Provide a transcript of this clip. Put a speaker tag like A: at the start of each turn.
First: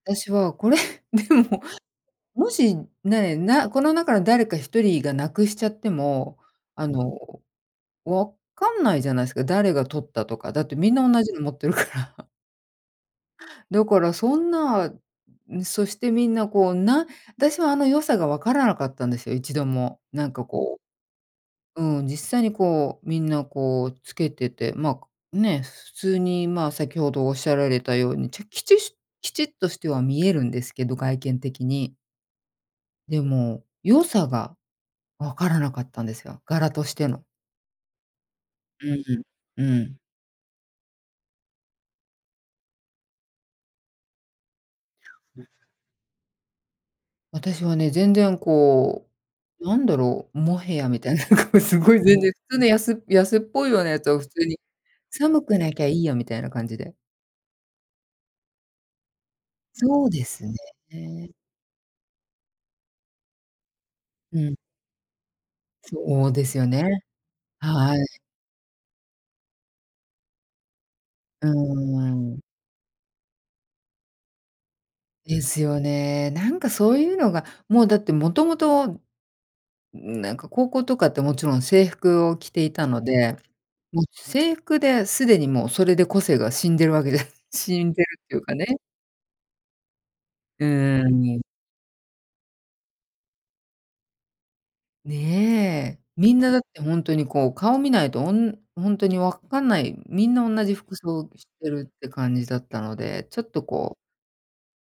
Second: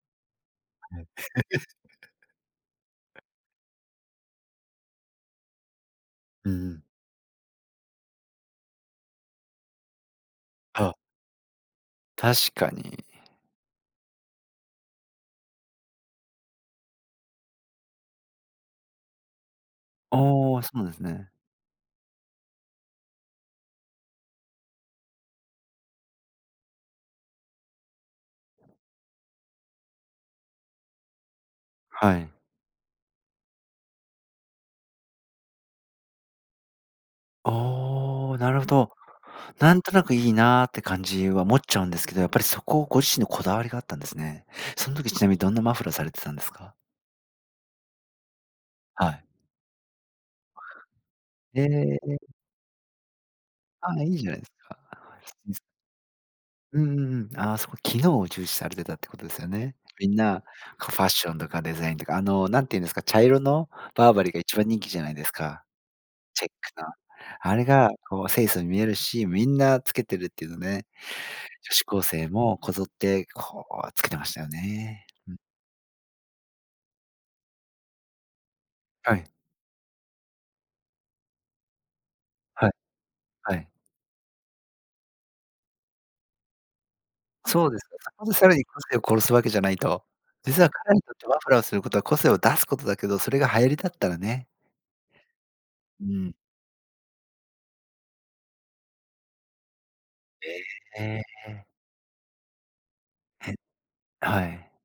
A: 私はこれ
B: はい。
A: でも、もし ね、なこの中の誰か1人が失くしちゃっても、
B: うんうん。
A: あの、分かんないじゃないですか。誰が盗ったとか、だってみ
B: は。
A: んな同じの持ってるから。
B: 確かに。
A: だからそんな、そしてみんな、こうな私は、あの、良さが分からなかったんですよ、一度も。
B: あ
A: なんか
B: あ、そう
A: こ
B: なんですね。
A: ううん、実際にこう、みんなこうつけてて、まあ、ね、普通にまあ、先程おっしゃられたように、きちきちっとしては見えるんですけど、外見的に。
B: はい。
A: でも、良さが分からなかったんですよ、柄としての。
B: おお。なるほ
A: う
B: ど。
A: んうん。う
B: なんと
A: ん。
B: なくいいなって感じは思っちゃうんですけど、やっぱりそこをご自身のこだわりがあったんですね。その時ちなみに、どんなマフラーされてたんですか？
A: 私はね、全然こ
B: はい。
A: う、なんだろう、モヘアみたいな、こう、
B: え
A: すごい全然
B: え。
A: 普通の安安っぽいような
B: あ、
A: やつ
B: いい
A: を普
B: じゃない
A: 通
B: です
A: に
B: か。
A: 寒く
B: [unintelligible]
A: なきゃいいや、みたいな感じ
B: うん
A: で。
B: うんうん。ああ、そう、機能を重視されてたってことですよね。
A: そ
B: み
A: う
B: ん
A: で
B: な、
A: す
B: こうファッシ
A: ね。
B: ョンとかデザインとか、あの、何てゆんですか、茶色のバーバリー
A: う
B: が
A: ん。
B: 一番人気じゃないですか。
A: そうで
B: チェッ
A: すよ
B: クの。
A: ね。
B: あれが
A: はい。
B: こう、清楚に見えるし、みんなつけてるっていうのね。
A: うー
B: 女子高生
A: ん。
B: もこぞってこう、つけてましたよね。うん。
A: ですよね。なんかそういうのが、もうだって、もともと
B: はい。
A: なんか高校とかって、もちろん制服を着て
B: は
A: い
B: い。
A: たので、
B: はい。
A: もう制服ですでに、もうそれで個性が死んでるわけで
B: そうで
A: 死
B: す
A: ん
B: ね。
A: でる
B: そこ
A: っ
B: で
A: ていう
B: さ
A: か
B: らに
A: ね。
B: 個性を殺すわけじゃないと。実
A: う
B: は彼らに
A: ー
B: とっ
A: ん、
B: てマ
A: に。
B: フラーをすることは、個性を出すことだけど、それが流行りだったらね。
A: ね。
B: う
A: み
B: ん。
A: んな、だってほんとにこう、顔見ないとほんほんとに分かんない、みんな
B: え
A: 同じ服
B: え、え、
A: 装し
B: え。
A: てるって感じだったので、ちょっ
B: え。
A: とこう
B: はい。